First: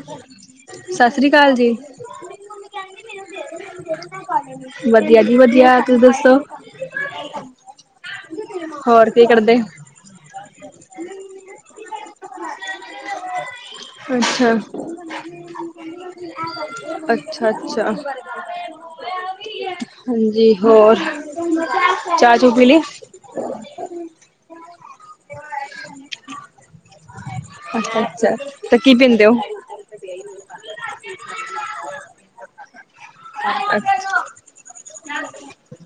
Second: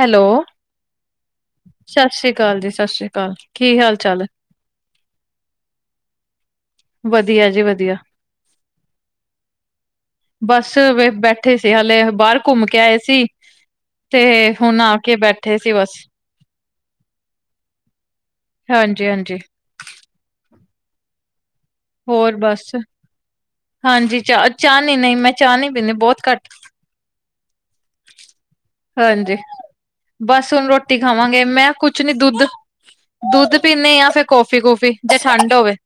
Hello ਸਤਿ ਸ੍ਰੀ ਅਕਾਲ ਜੀ। ਸਤਿ ਸ਼੍ਰੀ ਅਕਾਲ ਜੀ, ਸਤਿ ਸ਼੍ਰੀ ਅਕਾਲ। ਕੀ ਹਾਲ ਚਾਲ ਹੈ? ਵਧੀਆ ਜੀ ਵਧੀਆ, ਤੁਸੀਂ ਦੱਸੋ? ਵਧੀਆ ਜੀ ਵਧੀਆ, [unintelligible] ਹੋਰ ਕੀ ਕਰਦੇ? ਬੱਸ ਵੇ ਬੈਠੇ ਸੀ ਹਲੇੇ, ਬਾਹਰ ਘੁੰਮ ਕੇ ਆਏ ਸੀ। ਤੇ ਅੱਛਾ ਹੁਣ ਆ ਕੇ ਬੈਠੇ ਸੀ ਬਸ। [unintelligible] ਅੱਛਾ, ਅੱਛਾ [unintelligible] ਹਾਂਜੀ ਹਾਂਜੀ, ਹਾਂਜੀ ਹੋਰ ਹੋਰ ਚਾਹ ਚੂ ਬਸ ਪੀਲੀ? ਹਾਂਜੀ ਚਾਹ, ਚਾਹ ਨੀਂ ਨਈਂ ਮੈਂ ਚਾਹ ਨੀਂ ਪੀਂਦੀ, ਬਹੁਤ ਘੱਟ। ਅੱ ਅੱਛਾ ਤੇ ਕੀ ਪੀਂਦੇ ਹਾਂਜੀ, ਹੋ? ਬਸ ਹੁਣ ਰੋਟੀ ਖਾਵਾਂਗੇ। ਮੈਂ ਕੁਛ ਨੀਂ ਦੁੱਧ ਦੁੱਧ ਪੀਂਦੇ ਆਂ ਜਾਂ ਫਿਰ ਕੌਫੀ-ਕੂਫੀ, ਜੇ ਠੰਡ ਹੋਵੇ।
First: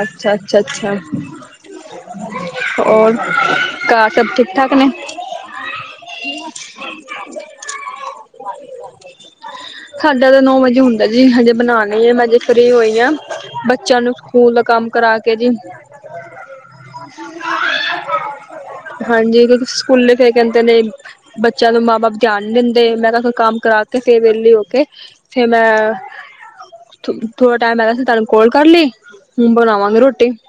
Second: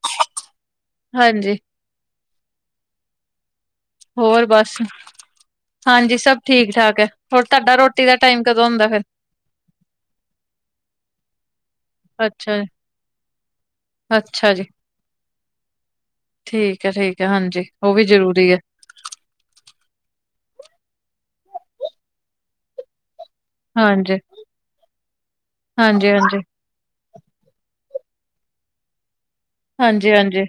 ਅੱਛਾ ਅੱਛਾ, ਅੱਛਾ। ਹਾਂਜੀ। [unintelligible] ਹੋਰ, ਘਾਰ ਸਭ ਹੋਰ ਠੀਕ-ਠਾਕ ਬਸ ਨੇਂ? ਹਾਂਜੀ, ਸਭ ਠੀਕ-ਠਾਕ ਐ। ਹੋਰ, ਤਾਡਾ ਰੋਟੀ ਦਾ ਟਾਈਮ ਕਦੋਂ ਹੁੰਦਾ ਫੇਰ? ਸਾਡਾ ਤਾਂ ਨੌ ਵਜੇ ਹੁੰਦਾ ਜੀ, ਹਜੇ ਬਣਾਨੀ ਏ, ਮੈਂ ਅਜੇ ਅੱਛਾ ਜੀ, ਫਰੀ ਹੋਈ ਆਂ, ਬੱਚਿਆਂ ਨੂੰ ਅੱਛਾ ਸਕੂਲ ਦਾ ਜੀ, ਕੰਮ ਕਰਾ ਕੇ ਜੀ। ਠੀਕ ਐ, ਠੀਕ ਐ, ਹਾਂਜੀ ਓਹ ਵੀ ਜ਼ਰੂਰੀ ਐ। ਹਾਂਜੀ, ਅਗੇ ਤੁਸ ਸਕੂਲੇ ਫੇਰ ਕੈੰਦੇ ਨੇਂ ਬੱਚਿਆਂ ਦੇ ਮਾਂ-ਬਾਪ ਧਿਆਨ ਨੀਂ ਦਿੰਦੇ‌। ਮੈਂ ਕਿਹਾ ਕੋਈ ਕੰਮ ਕਰਾਓ ਤੇ ਹਾਂਜੀ, ਫਿਰ ਵੇਲੀ ਹੋ ਕੇ ਫੇਰ ਮੈਂ ਹਾਂਜੀ, ਹਾਂਜੀ, ਥ ਥੋੜਾ ਟਾਈਮ ਹੈਗਾ ਸੀ, ਤੁਹਾਨੂੰ ਕਾਲ ਕਰ ਲੀ। ਹਾਂਜੀ ਹਾਂਜੀ।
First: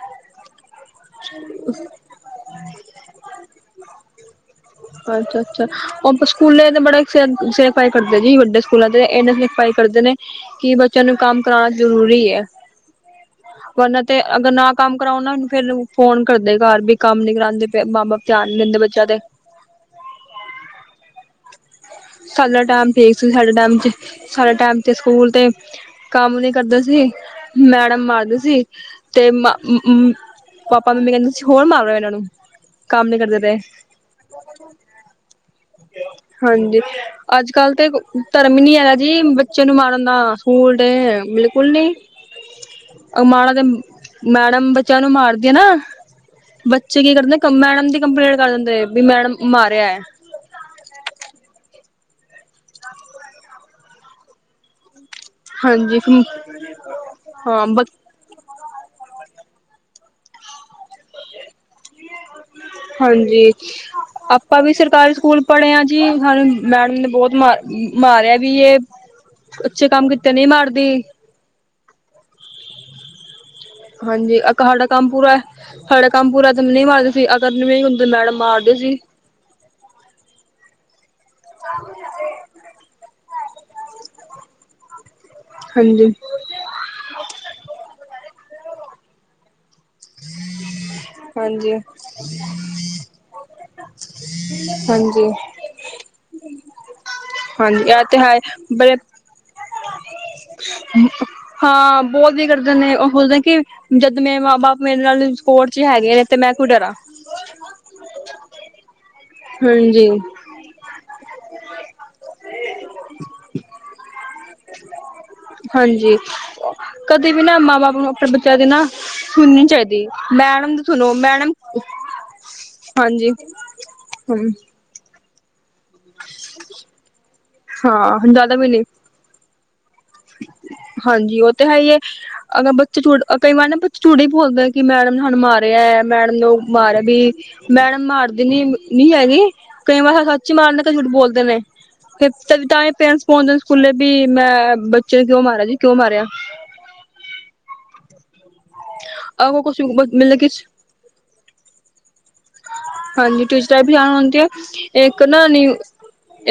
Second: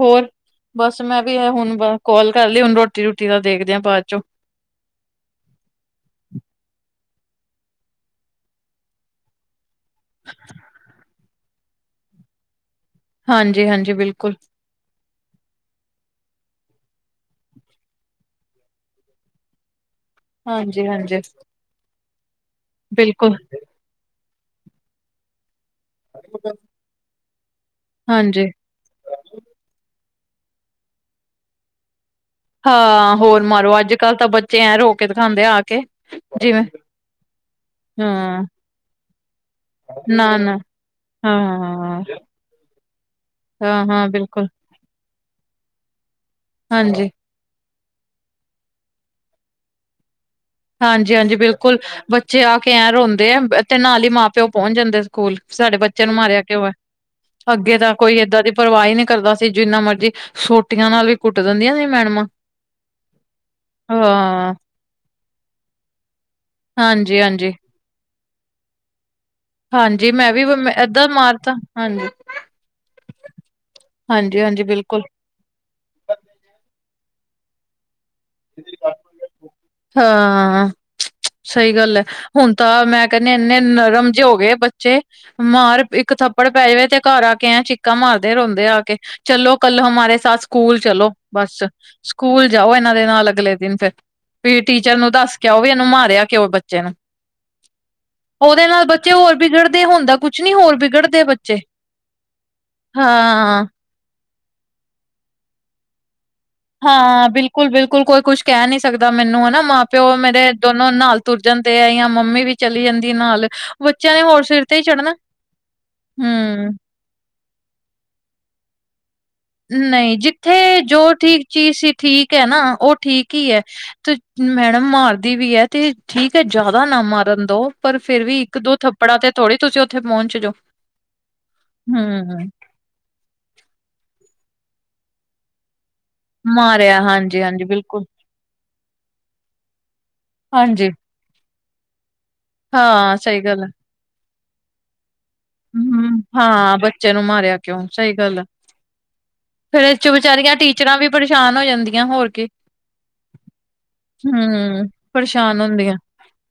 ਹੋਰ, ਬਸ ਮੈਂ ਵੀ ਐਹ ਹੁਣ ਬਾ ਕੋਲ ਕਰ ਲੀ, ਹੁਣ ਰੋਟੀ- ਰੂਟੀ ਦਾ ਦੇਖਦੇ ਆਂ ਬਾਦ ਚੋਂ। ਅੱਛਾ ਅੱਛਾ, ਅਪਾ ਸਕੂਲੇ ਤੇ ਬੜੇ ਸੇਰ, ਸੇਰਪਾਈ ਕਰਦੇ ਐ ਜੀ ਵੱਡੇ ਸਕੂਲਾਂ ਦੇ। ਏਨੇ ਸਿਰ ਖਰਾਈ ਕਰਦੇ ਨੇ, ਕਿ ਬੱਚਿਆਂ ਨੂੰ ਕੰਮ ਕਰਾਣਾ ਜ਼ਰੂਰੀ ਐ। ਹਾਂਜੀ, ਹਾਂਜੀ ਵਰਨਾ ਤੇ ਬਿਲਕੁਲ ਅਗਰ ਨਾ ਕੰਮ ਕਰਾਓ ਨਾ ਏਨੂੰ ਫੇਰ ਨੂੰ ਫੋਨ ਕਰਦੇ ਘਾਰ ਬਈ ਕਾਮ ਨੀ ਕਰਾਦੇ ਪੇ, ਮਾਂ-ਬਾਪ ਧਿਆਨ ਨੀ ਦਿੰਦੇ ਬੱਚੇਆਂ ਤੇ। ਹਾਂਜੀ ਹਾਂਜੀ। ਸਾਡਾ ਟੈਮ ਠੀਕ ਸੀ, ਬਿਲਕੁਲ ਸਾਡੇ ਟੈਮ ਚ ਸਾਡੇ ਟੈਮ ਤੇ ਸਕੂਲ ਤੇ ਕਾਮ ਨੀ ਕਰਦੇ ਸੀ, ਮੈਡਮ ਮਾਰਦੀ ਹਾਂਜੀ ਸੀ। ਤੇ ਮਾ ਉਉ ਪਾਪਾ-ਮੰਮੀ ਕੈੰਦੇ ਸੀਂ ਹੋਰ ਮਾਰੋ ਐਨਾਂ ਨੂੰ। ਕੰਮ ਹਾਂ, ਨੀ ਕਰਦੇ ਹੋਰ ਪਏ ਮਾਰੋ ਅੱਜ-ਕੱਲ੍ਹ ਤਾਂ ਬੱ ਜਿਵੇਂ ਹਾਂਜੀ, ਅੱਜ-ਕੱਲ ਤੇ ਕੋ ਹਾਂ ਧਰਮ ਨੀ ਹੈਗਾ ਜੀ ਬੱ ਬੱਚੇ ਨੂੰ ਮਾਰਨ ਨਾ ਦਾ, ਨਾ ਸਕੂਲ ਡੇ ਬਿਲਕੁਲ ਨੀ। ਹਾਂ ਅ ਮਾਡਾ ਤੇ ਹਾਂ ਹਾਂ ਬਿਲਕੁਲ ਮੈਡਮ ਬੱ ਬੱਚਿਆਂ ਨੂੰ ਮਾਰਦੀਆਂ ਨਾ, ਬੱਚੇ ਹਾਂਜੀ ਕੀ ਕਰਦੇ ਕ ਮੈਡਮ ਦੀ ਕੰਪਲੇਂਟ ਕਰ ਦਿੰਦੇ। ਬੀ ਮੈਡਮ ਮਾਰਿਐ। ਹਾਂਜੀ ਹਾਂਜੀ, ਬਿਲਕੁਲ ਬੱਚੇ ਆ ਕੇ ਐਂ ਰੋਂਦੇ ਐ ਤੇ ਨਾਲ ਹੀ ਮਾਂ-ਪਿਓ ਪੋੰਚ ਜਾਂਦੇ। ਕੂਲ ਸਾਡੇ ਹਾਂਜੀ ਬੱਚਿਆਂ ਨੂੰ ਮਾਰਿਆ ਹਾਂ ਕਿਓ ਐ? ਅੱਗੇ ਬ ਤਾਂ ਕੋਈ ਏਦਾਂ ਦੀ ਪਰਵਾਹੀ ਨੀ ਕਰਦਾ ਸੀ, ਜਿੰਨਾ ਮਰਜ਼ੀ ਸੋਟੀਆਂ ਨਾਲ ਵੀ ਕੁੱਟ ਦੰਦੀਆਂ ਨੇ। ਹਾਂਜੀ, ਹਾਂ, ਅਪਾਂ ਵੀ ਸਰਕਾਰੀ ਸਕੂਲ ਪੜ੍ਹਿਆ ਜੀ ਸਾਨੂੰ ਮੈਡਮ ਨੇ ਬੌਤ ਹਾਂਜੀ-ਹਾਂਜੀ, ਹਾਂਜੀ ਮਾਰ ਮਾਰਿਆ ਵੀ ਏ। ਹਾਂਜੀ, ਮੈਂ ਵੀ ਵ ਐਧਾ ਮਾਰ ਤਾ ਹਾਂਜੀ। ਹਾਂਜੀ, ਹਾਂਜੀ-ਹਾਂਜੀ ਅਕਹਾਡਾ ਬਿਲਕੁਲ। ਕੰਮ ਪੂਰੈ। ਸਾਡਾ ਕੰਮ ਪੂਰਾ ਤੇ ਨਹੀਂ ਮਾਰਦੇ ਸੀ, ਅਗਰ ਨਹੀਂ ਹੁੰਦੀ ਮੈਡਮ ਮਾਰਦੇ ਸੀ। ਹਾਂ, ਸਹੀ ਗੱਲ ਐ। ਹੁਣ ਤਾਂ ਮੈਂ ਕੈੰਣੀ ਇੰਨੇ ਨਰਮ ਜੇ ਹੋਗੇ ਬੱਚੇ ਮਾਰ ਹਾਂਜੀ ਇੱਕ ਥੱਪ ਪੜ ਪਰਾਈਵੇ ਤੇ ਘਰ ਆ ਕੇ ਐਂ ਚਿੱਕਾਂ ਮਾਰਦੇ ਰੋਂਦੇ ਆ ਕੇ। ਚਲੋ ਕੱਲ ਹਮਾਰੇ ਸਾਥ ਸਕੂਲ ਚਲੋ ਬਸ ਹਾਂਜੀ, ਸਕੂਲ ਜਾਓ ਐਨਾਂ ਦੇ ਨਾਲ ਅਗਲੇ ਦਿਨ ਫੇਰ। ਵੀ ਟੀਚਰ ਨੂੰ ਹਾਂਜੀ, ਦੱਸ ਕੇ ਆਓ, ਵੀ ਐਨੂੰ ਮਾਰਿਆ ਕਿਉ ਬੱਚੇ ਨੂੰ। ਹਾਂਜੀ, ਐ ਤੇ ਹੈ। ਓਹਦੇ ਨਾਲ ਬੜੇ ਬੱਚੇ ਹੋਰ ਬਿਗੜਦੇ ਹੁੰਦਾ ਕੁਛ ਨੀ ਹੋਰ ਬਿਗੜਦੇ ਐ ਬੱ ਹਾਂ, ਬੋਤ ਵਿਗੜਦੇ ਨੇ ਓਹ ਸੋਹਦੇ ਕਿ ਜਦ ਮੇਰ ਮਾਂ-ਬਾਪ ਮੇਰੇ ਨਾਲ ਸਪੋਟ ਚ ਹੈਗੇ ਨੇ ਤੇ ਮੈਂ ਕਿਉਂ ਡਰਾਂ। ਹਾਂ, ਬਿਲਕੁਲ ਬਿਲਕੁਲ ਕੋਈ ਕੁਛ ਕੈਹ ਨੀ ਸਕਦਾ ਮੈਨੂੰ ਹਨਾ, ਹਾਂਜੀ, ਮਾਂ-ਪਿਓ ਮੇਰੇ ਦੋਨੋ ਨਾਲ ਤੁਰ ਜਾਂਦੇ ਹੈ ਯਾ ਮੰਮੀ ਵੀ ਚਲੀ ਜਾਂਦੀ ਏ ਨਾਲ ਬੱਚਿਆਂ ਨੇ ਹੋਰ ਸਿਰ ਤੇ ਹੀ ਚੜਨੈ। ਹਾਂਜੀ, ਕਦੀ ਵੀ ਨਾ ਮਾਂ-ਬਾਪ ਨੂੰ ਅਪਣੇ ਬੱਚਿਆਂ ਦੇ ਨਾ ਸੁਣਨੀ ਚਾਹੀਦੀ। ਨਹੀਂ, ਮੈਡਮ ਜਿੱਥੇ ਦੀ ਜੋ ਸੁਣੋ ਠੀਕ ਮੈਡਮ ਚੀਜ਼ ਸੀ ਠੀਕ ਹੈ ਨਾ ਓਹ ਹਾਂਜੀ, ਠੀਕ ਹੀ ਐ। ਤ ਮੈਂ ਡਮ ਮਾਰਦੀ ਵੀ ਐ, ਤੇ ਠੀਕ ਹੈ ਜੈਦਾ ਨਾ ਮਾਰਨ ਦੋ ਪਰ ਫੇਰ ਹਾਂ ਵੀ ਜ਼ਿਆਦਾ ਇੱਕ-ਦੋ ਨੀ। ਥੱਪ ੜਾ ਤੇ ਥੋੜ੍ਹੀ ਤੁਸੀਂ ਔਥੇ ਪੌੰਚ ਜੋ। ਹੂੰ ਹੂੰ। ਚ ਚੂਡ ਅ ਕਈ ਵਾਰ ਨਾ ਬੱਚੇ ਚੂਡ ਈ ਬੋਲਦੈ ਕਿ ਮੈਡਮ ਨੇ ਸਾਨ ਮਾਰ ਰਿਹਾ ਮੈਡਮ ਨੂੰ ਮਾਰਿਆ ਮਾਰ ਵੀ ਹਾਂਜੀ ਹਾਂਜੀ ਮੈਡਮ ਬਿਲਕੁਲ ਮਾਰਦੇ ਨ ਨੀ ਹੈਗੀ। ਕਈ ਵਾਰ ਸੱਚੀ ਮਾਰ ਨਾਲ ਹਾਂਜੀ ਕ ਬੋਲਦੇ ਨੇ। ਫਿਰ ਤ ਤਾਂ ਹੀ ਹਾਂ ਪੇਰੈਂਟਸ ਸਹੀ ਪਹੁੰਚਦੇ ਨੇ ਗੱਲ ਹੈ ਸਕੂਲੇ ਵੀ ਮੈਂ ਬੱਚੇ ਨੂੰ ਕਿਉਂ ਮਾਰਿਆ ਜੀ ਕਿਉਂ ਹੂੰ, ਮਾਰਿਆ। ਹਾਂ ਬੱਚੇ ਨੂੰ ਮਾਰਿਆ ਕਿਉਂ ਸਹੀ ਗੱਲ ਆ ਅਗੋ ਕੁਛ ਫੇਿਰ ਇਹ ਚੋਂ ਮਤਲਬ ਕਿ ਵਿਚਾਰੀਆਂ। ਮਰਾਂ ਵੀ ਪਰੇਸ਼ਾਨ ਹੋ ਜਾਂਦੀਆਂ ਹੋਰ ਕੇ। ਹਾਂਜੀ ਟਿਚ ਵੀਣ ਆਉਦੀ ਆ ਨਾ ਨ। ਪਰੇਸ਼ਾਨ ਹੁੰਦੀਆਂ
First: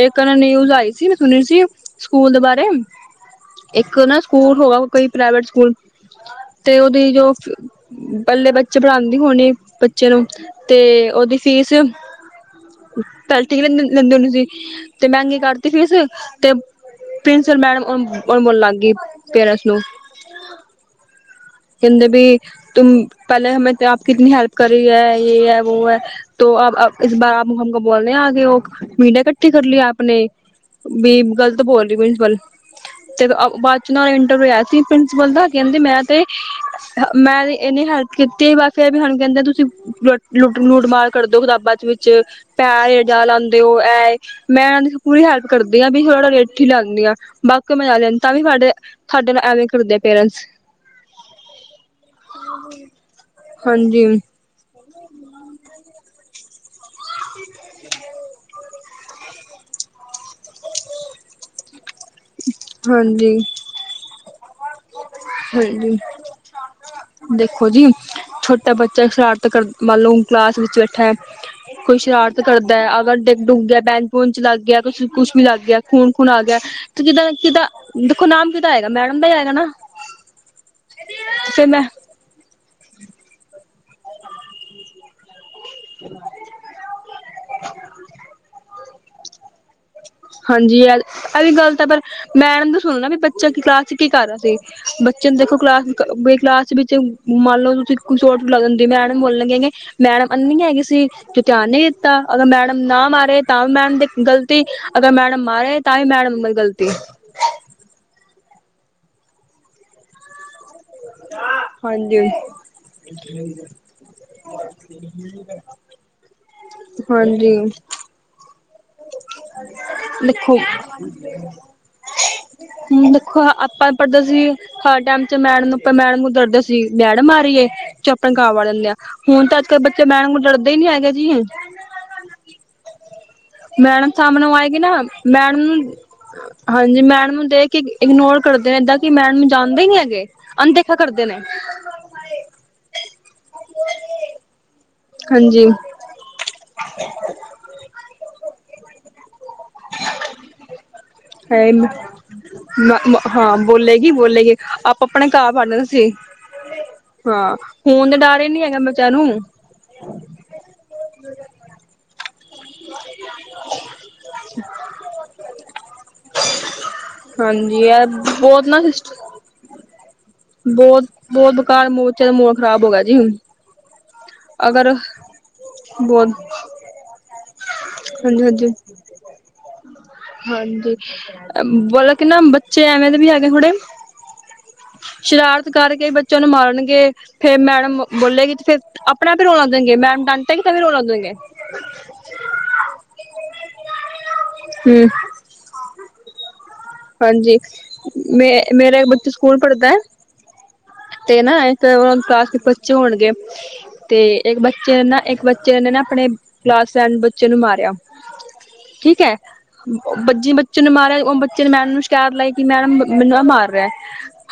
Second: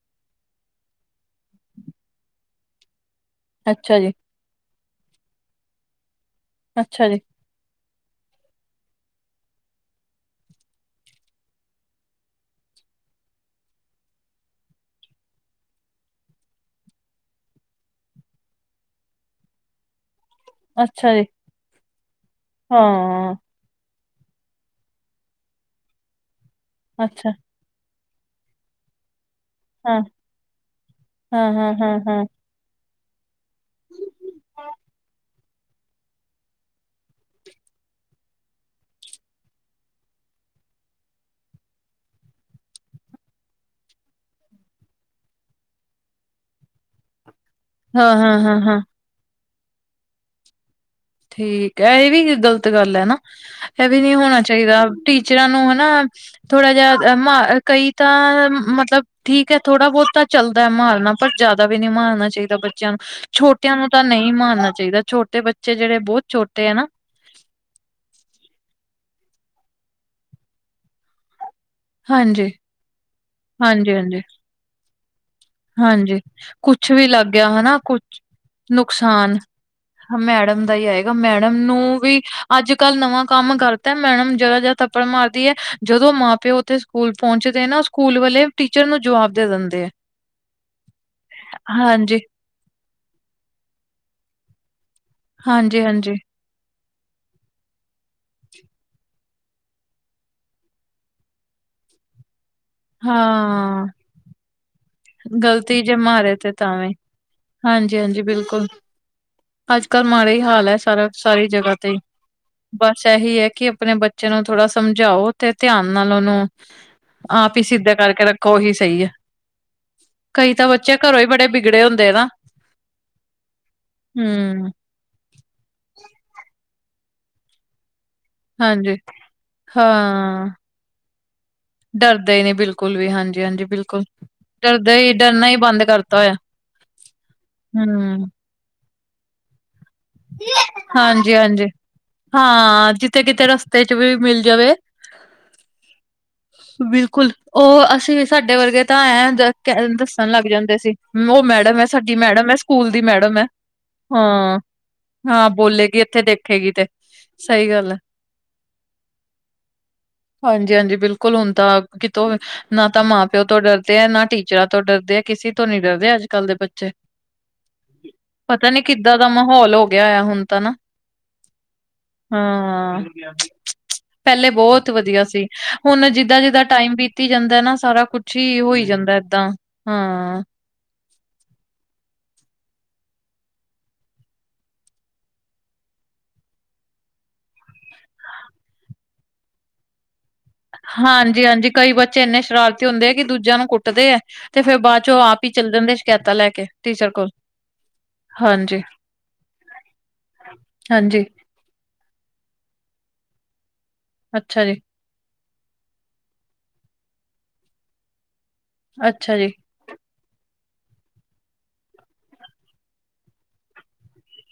ਇੱਕ ਨਾ ਨਿਊਜ਼ ਆਈ ਸੀ ਮੈਂ ਸੁਣੀ ਸੀ ਸਕੂਲ ਦੇ ਬਾਰੇ ਅੱਛਾ ਇੱਕ ਜੀ, ਨਾ। ਸਕੂਲ ਹੋਗਾ ਕੋਈ ਪ੍ਰਾਈਵੇਟ ਸਕੂਲ ਤੇ ਅੱਛਾ ਉਹਦੀ ਜੀ, ਜੋ। ਬੱਲੇ ਬੱਚੇ ਪੜਾਉਂਦੀ ਹੋਣੀ ਬੱਚੇ ਨੂੰ ਤੇ ਉਹਓਦੀ ਫੀਸ। ਪਲ ਕ ਲ ਲੈਂਦੇ ਹੁੰਦੇ ਸੀ ਤੇ ਮਹਿੰਗੀ ਕਰਤੀ ਫੀਸ ਤੇ। ਪ੍ਰਿੰਸੀਪਲ ਮੈਡਮ ਬੋਲਣ ਲੱਗ ਗਈ ਪੇਰੈਂਟਸ ਨੂੰ। ਅੱਛਾ ਜੀ, ਕਹਿੰਦੇ ਵੀ ਤੁਮ ਹਾਂ ਪਹਿਲੇ- ਕਿਤਨੀ ਹੈਲਪ ਕਰ ਰੀ ਹੈ ਯ ਹੈ ਵੋ ਹੈ ਅ ਇਸ ਅੱਛਾ ਬਾਰ। ਮੰਗਵਾਉਨੇ ਆਂ ਉਹ ਕਰ ਲਈ ਹਾਂ, ਆਪ ਨੇ ਵੀ ਹਾਂ, ਗਲਤ ਹਾਂ, ਬੋਲ ਰਹੀ ਹਾਂ, ਹਾਂ। ਪ੍ਰਿੰਸੀਪਲ ਤੇ ਬਾਅਦ ਚ ਇੰਟਰਵਿਊ ਆਇਆ ਸੀ ਪ੍ਰਿੰਸੀਪਲ ਦਾ ਕਹਿੰਦੇ ਮੈਂ ਤੇ। ਮੈਂ ਇਹਨੀੇ ਹੈਲਪ ਕੀਤੀ ਵ ਫੇਿਰ ਵੀ ਹੁਣ ਕਹਿੰਦੇ ਤੁਸੀਂ ਲੁ ਲੁਟ ਲੁਟਮਾਰ ਕਰਦੋ ਕਿਤਾਬਾਂ ਚ। ਵਿੱਚ ਪੈਰ ਜਾ ਲਾਦੇ ਹੋ। ਮੈਂ ਇਹਨਾਂ ਦੀ ਪੂਰੀ ਹੈਲਪ ਕਰਦੀ ਹਾਂ ਵੀ ਥੋੜ ਰੇਠ ਹੀ ਲਾਉਦੀ ਹਾਂ ਬਾਕੀ ਮਾ ਹਾਂ, ਲਦੇ ਤਾਂ ਹਾਂ, ਵੀ ਹਾਂ, ਸਾਡੇ ਹਾਂ। ਤੁਹਾਡੇ ਨਾਲ ਐਵੇਂ ਕਰਦੇ ਪੇਰੈਂਟਸ ਠੀਕ ਹੈ ਇਹ ਵੀ ਗ਼ਲਤ ਗੱਲ ਹੈ ਨਾ ਇਹ ਵੀ ਹਾਂਜੀ ਨੀ ਹੋਣਾ ਦਾ। ਚਾਹੀਦਾ ਟੀਚਰਾਂ ਨੂੰ ਹਨਾ ਥੋੜਾ ਜਹਾ ਮ ਕਈ ਤਾਂ ਮਤਲਬ ਠੀਕ ਹੈ ਥੋੜ੍ਹਾ ਬਹੁਤ ਤਾਂ ਚੱਲਦਾ ਮਾਰਨਾ ਪਰ ਜ਼ਿਆਦਾ ਵੀ ਨਹੀਂ ਮਾਰਨਾ ਚਾਹੀਦਾ ਬੱਚਿਆਂ ਨੂੰ ਹਾਂਜੀ ਛੋਟ। ਬੱਚਿਆਂ ਨੂੰ ਤਾਂ ਨਹੀਂ ਮਾਰਨਾ ਚਾਹੀਦਾ ਛੋਟੇ ਬੱਚੇ ਹਾਂਜੀ ਜਿਹੜੇ ਬਹੁਤ ਛੋਟੇ ਹੈ ਨਾ। ਦੇਖੋ ਜੀ ਛੋਟਾ ਬੱਚਾ ਸ਼ਰਾਰਤ ਕਰ ਮੰਨ ਲਓ ਕਲਾਸ ਵਿੱਚ ਬੈਠਾ। ਕੋਈ ਸ਼ਰਾਰਤ ਹਾਂਜੀ ਕਰਦਾ ਅਗਰ ਡਿੱਗ ਡੁੱਗ ਗਿਆ ਹਾਂਜੀ ਬੈਂਚ ਹਾਂਜੀ ਬੂਨ ਚ ਲੱਗ ਗਿਆ ਕੁੱਛ ਵੀ ਲੱਗ ਗਿਆ। ਗਿਆ ਖੂਨ ਹਾਂਜੀ ਖੂਨ ਆ ਗਿਆ ਕੁਛ ਤੇ ਵੀ ਕਿਦ ਲੱਗ ਨਾ ਗਿਆ ਕਿਾਂ ਹਨਾ ਕੁਛ ਦੇਖੋ ਨਾਮ ਕਿਾਂ ਹੈਗਾ ਮੈਡਮ ਦਾ ਨੁਕਸਾਨ ਹੈਗਾ ਨਾ। ਮੈਡਮ ਦਾ ਹੀ ਆਏਗਾ ਮੈਡਮ ਫਿਰ ਨੂੰ ਮੈਂ ਵੀ ਅੱਜ ਕੱਲ ਨਵਾਂ ਕੰਮ ਕਰ। ਤਾਂ ਮੈਡਮ ਜ੍ਹਦਾ ਜਾ ਥਪੜ ਮਾਰਦੀ ਹੈ ਜਦੋਂ ਮਾਂ ਪਿਓ ਉੱਥੇ। ਸਕੂਲ ਪਹੁੰਚਦੇ ਨਾ ਸਕੂਲ ਵਾਲੇ ਟੀਚਰ ਨੂੰ ਜਵਾਬ ਦੇ ਦਿੰਦੇ ਆ। ਹਾਂਜੀ ਇਹ ਵੀ ਗੱਲ ਤਾਂ ਪਰ ਹਾਂਜੀ ਮੈਡ ਦੱਸਣ ਨਾ ਵੀ ਬੱਚਾ ਕੀ ਕਲਾਸ ਚ ਕੀ ਕਰ ਰਿਹਾ ਸੀ। ਚ ਦੇਖੋ ਹਾਂਜੀ ਕਲਾਸ ਹਾਂਜੀ ਕਲਾਸ ਵਿੱਚ ਮੰਨ ਲਓ ਤੁਸੀਂ ਸੋ ਰੁਪ ਲੱਗ ਹੁੰਦੀ ਮੈਂ ਬੋਲਣ ਕਿੰਗੇ ਮੈਡਮ ਅੰਨੀ ਹੈਗੀ ਸੀ ਜ ਧਿਆਨ ਕੀਤਾ ਅਗਰ ਮੈਡਮ ਨਾ ਮਾਰੇ ਤਾਂ ਵੀ ਹਾਂ ਮੈਡਮ ਦੀ ਗ਼ਲਤੀ। ਅਗਰ ਮੈਡਮ ਮਾਰੇ ਗ਼ਲਤੀ ਜੇ ਤਾਂ ਹੀ ਮਾਰੇ ਤੇ ਮੈਡਮ ਗਲਤੀ ਤਾਂਵੇਂ ਹਾਂਜੀ ਹਾਂਜੀ ਬਿਲਕੁਲ ਅੱਜ ਕੱਲ ਮਾੜਾ ਹੀ ਹਾਲ ਹੈ। ਸਾਰਾ ਸਾਰੀ ਜਗ੍ਹਾ ਤੇ ਹਾਂਜੀ ਬਸ ਇਹੀ ਹੈ ਕਿ ਆਪਣੇ ਬੱਚੇ ਨੂੰ ਥੋੜ੍ਹਾ ਸਮਝਾਓ ਤੇ ਧਿਆਨ ਨਾਲ ਉਹਨੂੰ ਆਪੀ ਸਿੱਧੇ ਕਰਕੇ ਰੱਖੋ ਉਹੀ ਸਹੀ ਹੈ। ਕਈ ਲਿਖੋ ਤਾਂ ਬੱਚੇ ਹ ਘਰੋਂ ਹੀ ਬੜੇ ਬਿਗੜੇ ਹੁੰਦੇ ਨਾ ਦੇਖੋ ਆਪਾਂ ਪੜ੍ਹਦਾ ਸੀ ਹਮ ਹਰ ਟਾਈਮ। ਮੈਡ ਨੂੰ ਆਪਾਂ ਮੈਡਮ ਨੂੰ ਦਰਦ ਸੀ ਮੈਡਮ ਆ ਰਈ ਏ ਆਪਣੇ ਗਾਵਾ ਲੈਂਦੇ ਆ ਹਾਂਜੀ ਹੁਣ ਤਾਂ ਅੱਜ ਕੱਲ ਬੱਚੇ ਮੈਡਮ ਤੋਂ ਹਾਂ ਡਰਦੇ ਦ ਹੀ ਨੀ ਹੈਗੇ ਜੀ। ਡਰਦੇ ਹੀ ਨਹੀਂ ਬਿਲਕੁਲ ਵੀ ਹਾਂਜੀ ਹਾਂਜੀ ਬਿਲਕੁਲ ਮੈਡਮ ਸਾਹਮਣੇ ਆਏਗੀ ਨਾ ਡਰਦਾ ਹੀ ਡਰਨਾ ਹੀ ਮੈਡਮ ਬੰਦ ਨੂੰ ਕਰਤਾ ਹੋਇਆ। ਹਾਂਜੀ ਮੈਡ ਨੂੰ ਦੇਖ ਕੇ ਹਮ ਇਗਨੋਰ ਕਰਦੇ ਨੇ ਇਏਦਾਂ ਕਿ ਮੈਡ ਨੂੰ ਜਾਂਣਦੇ ਨੀ ਹੈਗੇ। ਅਣਦੇਖਾ ਕਰਦੇ ਹਾਂਜੀ ਨੇ। ਹਾਂਜੀ ਹਾਂ, ਜਿੱਥੇ ਕਿਤੇ ਰਸਤੇ ਚ ਵੀ ਮਿਲ ਜਾਵੇ। ਹਾਂਜੀ, ਬਿਲਕੁਲ ਉਹ ਅਸੀਂ ਵੀ ਸਾਡੇ ਵਰਗੇ ਤਾਂ ਐਂ ਦੱਸਣ ਲੱਗ ਜਾਂਦੇ ਸੀ। ਉਹ ਹੈ ਮੈਡਮ ਸਾਡੀ ਮੈਡਮ ਹੈ ਸਕੂਲ ਦੀ ਮੈਡਮ ਹੈ ਹਾਂ ਬੋਲੇਗੀ ਬੋਲੇਗੀ ਹਾਂ ਆਪ ਆਪ ਆਪਣੇ ਹਾਂ ਘਾਹ ਫੜਨ ਬੋਲੇਗੀ ਸੀ। ਇੱਥੇ ਦੇਖੇਗੀ ਤੇ ਹਾਂ ਸਹੀ ਗੱਲ ਹੈ ਹੁਣ ਤੇ ਡਰ ਹੀ ਨੀ ਹੈਗਾ ਬਚਨ ਨੂੰ। ਹਾਂ। [inaudible] ਹਾਂਜੀ-ਹਾਂਜੀ, ਬਿਲਕੁਲ ਹੁਣ ਤਾਂ। ਕਿਤੋਂ ਨਾ ਤਾਂ ਮਾਂ ਪਿਓ ਤੋਂ ਡਰਦੇ ਹੈ। ਨਾ ਟੀਚਰਾਂ ਤੋਂ ਡਰਦੇ ਆ। ਕਿਸੇ ਤੋਂ ਨੀ ਡਰਦੇ ਅੱਜ ਕੱਲ੍ਹ ਦੇ ਬੱਚੇ। ਹਾਂਜੀ ਇਹ ਬਹੁਤ ਪਤਾ ਨੀ ਕਿੱਦਾਂ ਦਾ ਮਾਹੌਲ ਹੋ ਗਿਆ ਹੁਣ। ਤਾਂ ਨਾ ਬਹੁਤ-ਬਹੁਤ ਬਕਾਰ ਮੋਰਚੇ ਦਾ ਮੋਲ ਖਰਾਬ ਹੋ ਹਾਂ, ਗਿਆ ਜੀ। ਪਹਿਲੇ ਬਹੁਤ ਅਗਰ ਵਧੀਆ ਸੀ। ਹੁਣ ਬਹੁਤ ਜਿੱਦਾਂ-ਜਿੱਦਾਂ ਟਾਈਮ ਬੀਤੀ ਜਾਂਦਾ ਨਾ। ਸਾਰਾ ਕੁਛ ਹਾਂਜੀ ਹੀ। ਹਾਂਜੀ ਹੋਈ ਜਾਂਦਾ ਏਦਾਂ ਹਾਂ। ਹਾਂਜੀ ਬਤਲਬ ਕਿ ਨਾ ਬੱਚੇ ਐਵੇਂ ਦੇ ਵੀ ਹੈਗੇ ਹਥੜੇ ਸ਼ਰਾਰਤ ਕਰਕੇ ਬੱਚਿਆਂ ਨੂੰ ਮਾਰਨਗੇ। ਫੇਰ ਮੈਡਮ ਬੋਲੇਗੀ ਤੇ। ਫੇਰ ਆਪਣਾ ਵੀ ਰੋਲਾ ਦੇਣਗੇ ਮੈਡ ਤਾਂ ਹਾਂਜੀ-ਹਾਂਜੀ ਕਈ ਬੱਚੇ ਇੰਨੇ ਸ਼ਰਾਰਤੀ ਹੁੰਦੇ ਹੈ। ਕਿ ਦੂਜਿਆਂ ਨੂੰ ਕੁੱਟਦੇ ਹੈ। ਤੇ ਫੇਰ ਬਾਅਦ ਹੂੰ ਚੋਂ ਆਪ ਚੱਲ ਜਾਂਦੇ ਸ਼ਿਕਾਇਤਾਂ ਲੈ ਕੇ। ਟੀਚਰ ਕੋਲ। ਹਾਂਜੀ, ਮੇ ਹਾਂਜੀ-ਹਾਂਜੀ, ਮੇਰੇ ਇੱਕ ਬੱਚਾ ਸਕੂਲ ਪੜਦਾ ਤੇ ਨਾ ਐ ਫੇਰ ਉਨਾ ਨੂੰ ਕਲਾਸ ਚ ਬੱਚੇ ਹੋਣਗੇ, ਤੇ ਇੱਕ ਅੱਛਾ ਜੀ, ਬੱਚੇ ਨੇ ਨਾ ਇੱਕ ਬ ਤੇ ਐਨੇ ਨਾ ਅਪਣੇ ਕਲਾਸ ਫੈਂਡ ਬੱਚੇ ਨੂੰ ਮਾਰਿਆ, ਠੀਕ ਐ। ਅੱਛਾ ਜੀ, ਓ ਬੱਚ ਜਿਵੇਂ ਬੱਚੇ ਨੂੰ ਮਾਰਿਆ ਉਹ ਬੱਚੇ ਨੇ ਮੈਮ ਨੂੰ ਸ਼ਿਕਾਇਤ ਲਾਈ ਕਿ ਮੈਡਮ ਮੈਨੂੰ ਐ ਮਾਰ ਰਿਆ।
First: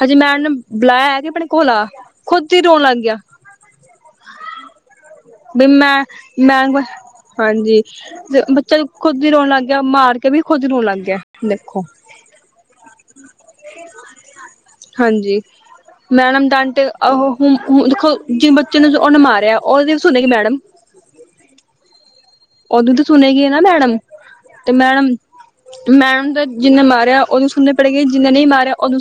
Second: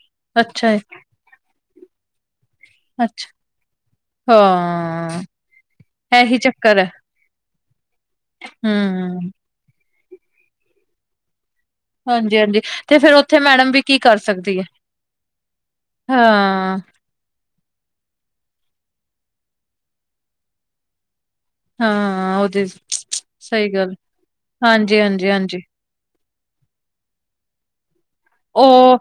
ਹਜੇ ਮੈਮ ਨੇ ਅੱਛਾ ਜੀ, ਬੁਲਾਇਆ ਐ ਕਿ ਅਪਣੇ ਕੋਲ ਆ ਖੁਦ ਈ ਰੋਣ ਲੱਗ ਗਿਆ। ਅੱਛਾ ਹਾਂ। ਬਈ ਮੈਂ, ਇਹੀ ਚੱਕਰ ਮੈਂ ਐ, ਹਾਂਜੀ ਤੇ ਬੱਚਾ ਖੁੱਦ ਹੂੰ। ਈ ਰੋਣ ਲੱਗ ਗਿਆ ਮਾਰ ਕੇ ਕਿ ਵੀ ਖੁੱਦ ਰੋਨ ਲੱਗ ਗਿਆ ਦੇਖੋ। ਹਾਂਜੀ-ਹਾਂਜੀ ਤੇ ਫਿਰ ਓਥੇ ਮੈਡਮ ਵੀ ਕੀ ਕਰ ਸਕਦੀ ਐ, ਹਾਂ ਆਹੋ ਹੁਣ-ਹੁਣ ਦੇਖੋ ਜਿਨ ਬੱਚੇ ਨੂੰ ਉਨੇ ਮਾਰਿਆ ਉਦੀ ਵੀ ਸੁਣੇਗੀ ਮੈਡਮ ਹਾਂ। ਓਦੀ ਤੇ ਸੁਣੇਗੀ ਨਾ ਮੈਡਮ ਤੇ ਮੈਡਮ ਹਾਂਜੀ-ਹਾਂਜੀ, ਹਾਂਜੀ ਹਾਂਜੀ, ਮੈਡਮ ਦਾ ਜਿਨੇ ਮਾਰਿਆ ਉਨੂੰ ਸੁਣੇ ਓ,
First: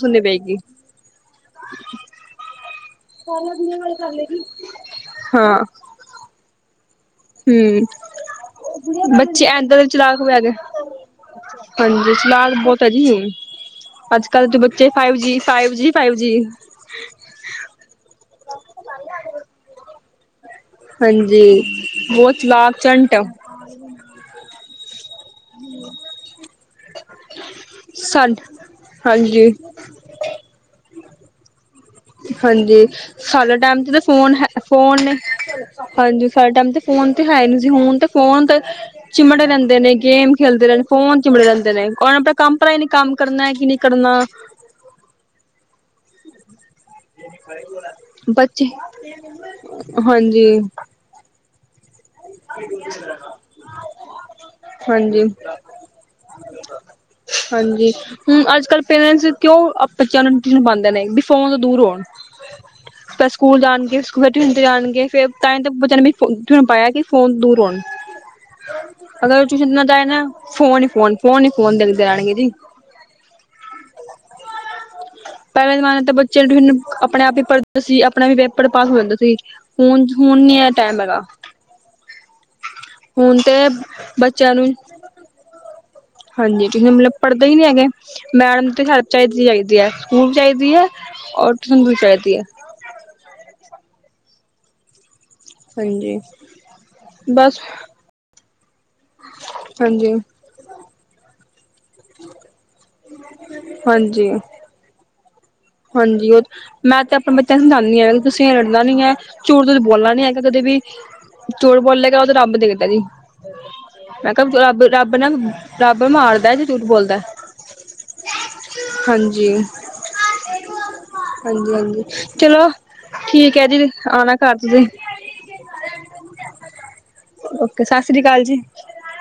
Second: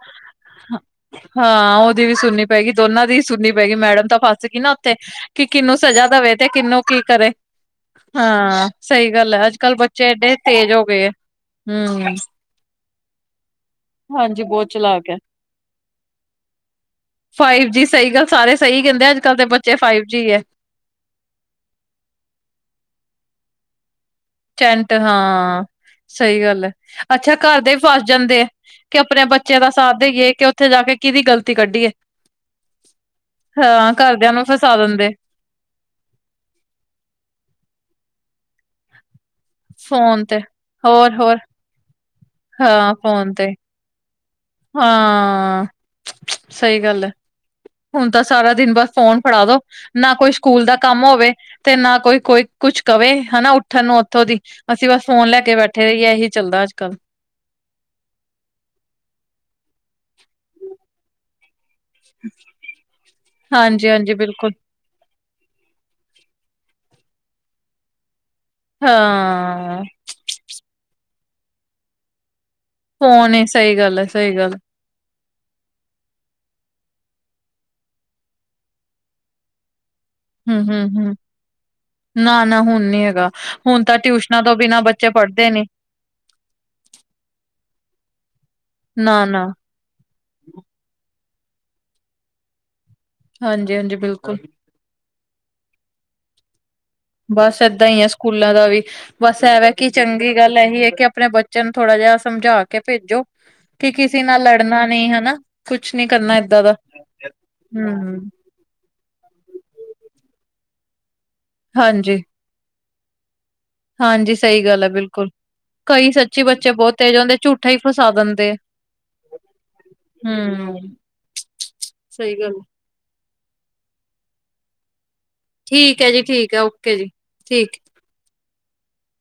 ਹਾਂ ਉਦੀ ਵੀ ਸੁਣਨੀ ਪਏਗੀ ਦੋਨਾਂ ਦੀ ਸੁਣਨੀ ਪਏਗੀ ਮੈਡਮ ਤਾਂ ਫਸ ਗਈ ਨਾ ਉੱਥੇ ਕਿ ਹਾਂ ਕਿਨੂੰ ਸਜ਼ਾ ਦੇਵੇ ਤੇ ਕਿਨੂੰ ਕੀ ਕਰੇ ਹਮ ਹਾਂ, ਸਈ ਗੱਲ ਬੱਚੇ ਐ। ਅੱਜ-ਕੱਲ ਏਦਾਂ ਦੇ ਬੱਚੇ ਚਲਾਕ ਏਡੇ ਹੋਇਆ ਤੇਜ਼ ਹੋ ਗਏ ਐ। ਹਾਂਜੀ, ਲਾਡ ਬੌ ਤਰੀਏ ਹਾਂਜੀ ਅੱਜ-ਕੱਲ ਦੇ ਬਹੁਤ ਬੱਚੇ। ਚਲਾਕ ਫਾਈਵ ਹੈ ਜੀ, five G, five G five G ਸੲਈ ਗੱਲ ਸਾਰੇ ਸਈ ਕੈਂਦੇ ਆ, ਅੱਜ-ਕੱਲ ਦੇ ਬੱਚੇ ਫਾਈਵ ਜੀ ਐ। ਹਾਂਜੀ, ਬੌਤ ਚਲਾਕ, ਚੰਟ [inaudible] ਚਂਟ ਹਾਂ। ਸਈ ਗੱਲ ਐ, ਅੱਛਾ, ਘਰ ਦੇ ਵੀ ਫਸ ਸਾਡ ਜਾਂਦੇ ਆ ਕਿ ਅਪਣੇ ਹਾਂਜੀ ਬੱਚਿਆਂ ਦਾ ਸਾਥ ਦੇਈਏ ਕਿ ਉੱਥੇ ਜਾ ਕੇ ਕਿੱਦੀ ਗਲਤੀ ਕੱਢੀਏ। ਹਾਂਜੀ ਸਾਲੇ ਟੈਮ ਚ ਹਾਂ ਤਾਂ ਘਰਦਿਆਂ ਫੋਨ ਨੂੰ ਹੈ ਫਸਾ ਫੋਨ ਦਿੰਦੇ ਨਈ ਹਾਂਜੀ, ਸਾਡੇ ਟੈਮ ਤੇ ਫੋਨ ਤੇ ਹੈ ਨੀ ਸੀ, ਹੁਣ ਤੇ ਫੋਨ ਤੇ ਚਿਮੜੇ ਰੈਂਦੇ ਨੇ, ਫੋਨ ਗੇਮ ਤੇ ਖੇਲਦੇ ਰੈਣ, ਹੋਰ ਫੋਨ ਹੋਰ ਚਿਮੜੇ ਰੈਂਦੇ ਨੇ। ਉਨਾ ਨੁ ਅਪਣਾ ਕੰਮ ਪਤਾ ਈ ਨੀ ਹਾਂ ਕੰਮ ਫੋਨ ਤੇ ਕਰਨਾ ਕਿ ਨਈ ਕਰਨਾ। ਹਾਂ, ਸਈ ਗੱਲ ਐ। ਹੁਣ ਤਾਂ ਸਾਰਾ ਬੱਚੇ ਦਿਨ ਬਸ ਫੋਨ ਫੜਾ ਦੋ। ਨਾ ਕੋਈ ਹਾਂਜੀ ਸਕੂਲ ਦਾ ਕੰਮ ਹੋਵੇ ਤੇ ਨਾ ਕੋਈ-ਕੋਈ ਕੁਛ ਕਵੇ ਹੈਨਾ ਉੱਠਣ ਨੂੰ ਉੱਥੋਂ ਦੀ ਅਸੀਂ ਬਸ ਹਾਂਜੀ ਫੋਨ ਲੈ ਕੇ ਬੈਠੇ ਰਈਏ ਏਹੀ ਚੱਲਦਾ ਅੱਜ ਕੱਲ। ਹਾਂਜੀ, ਹੁਣ ਅੱਜ-ਕੱਲ ਪੇਰੈਂਟਸ ਕਿਉਂ ਅਪ ਬੱਚਿਆਂ ਨੂੰ ਟਿਊਸ਼ਨ ਪਾਂਦੇ ਨੇ ਵੀ ਫੋਨ ਤੋਂ ਦੂਰ ਹੋ। ਫੇਰ ਸਕੂਲ ਹਾਂਜੀ ਜਾਣਗੇ ਹਾਂਜੀ ਫਿਰ ਬਿਲਕੁਲ ਟਿਊਸ਼ਨ ਤੇ ਜਾਣਗੇ ਫੇਰ ਤਾਂਈ ਤੇ ਬੱਚਿਆਂ ਨੇ ਵੀ ਟੀਉਸ਼ਨ ਪਾਇਆ ਕਿ ਫੋਨ ਦੂਰ ਹੋਣ। ਅਗਰ ਓ ਟਿਉਸ਼ਨ ਹਾਂ ਨਾ ਜਾਏ ਨਾ ਫੋਨ ਈ ਫੋਨ, ਫੋਨ ਈ ਫੋਨ ਦੇਖਦੇ ਰਹਿਣਗੇ ਜੀ। ਫੋਨ ਏ ਸਈ ਗੱਲ ਐ, ਸਈ ਗੱਲ ਐ। ਪੈਲੇ ਜਮਾਨੇ ਤਾਂ ਬੱਚਿਆਂ ਨੂੰ ਟਿਉਸ਼ਨ ਅਪਣੇ ਆਪ ਈ ਪੜਦੇ ਸੀ ਅਪਣਾ ਵੀ ਪੇਪਰ ਪਾਸ ਹੋ ਜਾਂਦੇ ਸੀ। ਹੁਣ, ਹੁਣ ਨੀ ਐ ਟੈਮ ਹੈਗਾ। ਨਾ-ਨਾ ਹੁਣ ਨੀ ਹੈਗਾ। ਹੁਣ ਤਾਂ ਟਿਊਸ਼ਨਾਂ ਬੱਚਿਆਂ ਤੋਂ ਨੂੰ ਬਿਨਾਂ ਬੱਚੇ ਪੜ੍ਹਦੇ ਨੇ ਹਾਂਜੀ, ਟਿਉਸ਼ਨ ਮਤਲਬ ਪੜਦੇ ਈ ਨਈ ਹੈਗੇ, ਮੈਡਮ ਤੇ ਹੈਲਪ ਨਾ ਨਾ ਚਾਈਦੀ-ਚਾਈਦੀ ਐ। ਸਕੁਲ ਚਾਈਦੀ ਐ ਓਰ ਟਿਉਸ਼ਨ ਵੀ ਚਾਈਦੀ ਐ। ਹਾਂਜੀ-ਹਾਂਜੀ, ਬਿਲਕੁਲ। ਸਈ ਏ। ਬਸ ਏਦਾਂ ਈ ਐ ਸਕੂਲਾਂ ਦਾ ਵੀ ਬਸ ਐਵੇਂ ਕੀ ਹਾਂਜੀ ਚੰਗੀ ਗੱਲ ਇਹੀ ਹੈ ਕਿ ਅਪਣੇ ਬੱਚੇ ਨੂੰ ਥੋੜਾ ਜਾ ਸਮਝਾ ਕੇ ਪੇਜੋ ਕਿ ਕਿਸੇ ਹਾਂਜੀ ਨਾਲ ਲੜ ਨਾ ਨਈ ਹੈਨਾ। ਹਾਂਜੀ, ਓ ਮੈਂ ਤੇ ਅਪਣੇ ਬੱਚਿਆਂ ਨੂੰ ਸਮਝਾਨੀ ਆ ਹੂੰ, ਤੁਸੀਂ ਲੜਨਾ ਨੀ ਐ, ਝੂਟ ਤੁਸੀ ਬੋਲਣਾ ਨੀ ਐਗਾ ਕਦੇ ਵੀ ਝੁਠ ਹਾਂਜੀ, ਬੋਲੇਗਾ ਉੱਦੇ ਰੱਬ ਦੇਖਦਾ ਜੀ। ਮੈਂ ਹਾਂਜੀ ਕਿਹਾ ਸਹੀ ਰੱਬ ਗੱਲ ਐ ਰੱਬ ਨਾ ਬਿਲਕੁਲ। ਰੱਬ ਕਈ ਸੱਚੀ ਮਾਰਦਾ ਬੱਚੇ ਜਰੂਰ ਬਹੁਤ ਤੇਜ਼ ਬੋਲਦਾ ਹੁੰਦੇ ਝੂਠਾ ਹੀ ਫਸਾ ਦਿੰਦੇ ਆ, ਹਾਂਜੀ ਹੂੰ। ਹਾਂਜੀ-ਹਾਂਜੀ ਸਹੀ ਗੱਲ, ਚਲੋ ਠੀਕ ਹੈ। ਜੀ ਆਉਣਾ ਘਰ ਤੁਸੀਂ ਠੀਕ ਹੈ ਜੀ ਠੀਕ ਹੈ ਓਕੇ ਜੀ ਠੀਕ ਓਕੇ ਸਤਿ ਸ੍ਰੀ ਅਕਾਲ ਜੀ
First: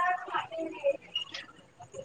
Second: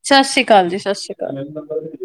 ਸਤਿ ਸ੍ਰੀ ਅਕਾਲ ਜੀ ਸਤਿ ਸ਼੍ਰੀ ਅਕਾਲ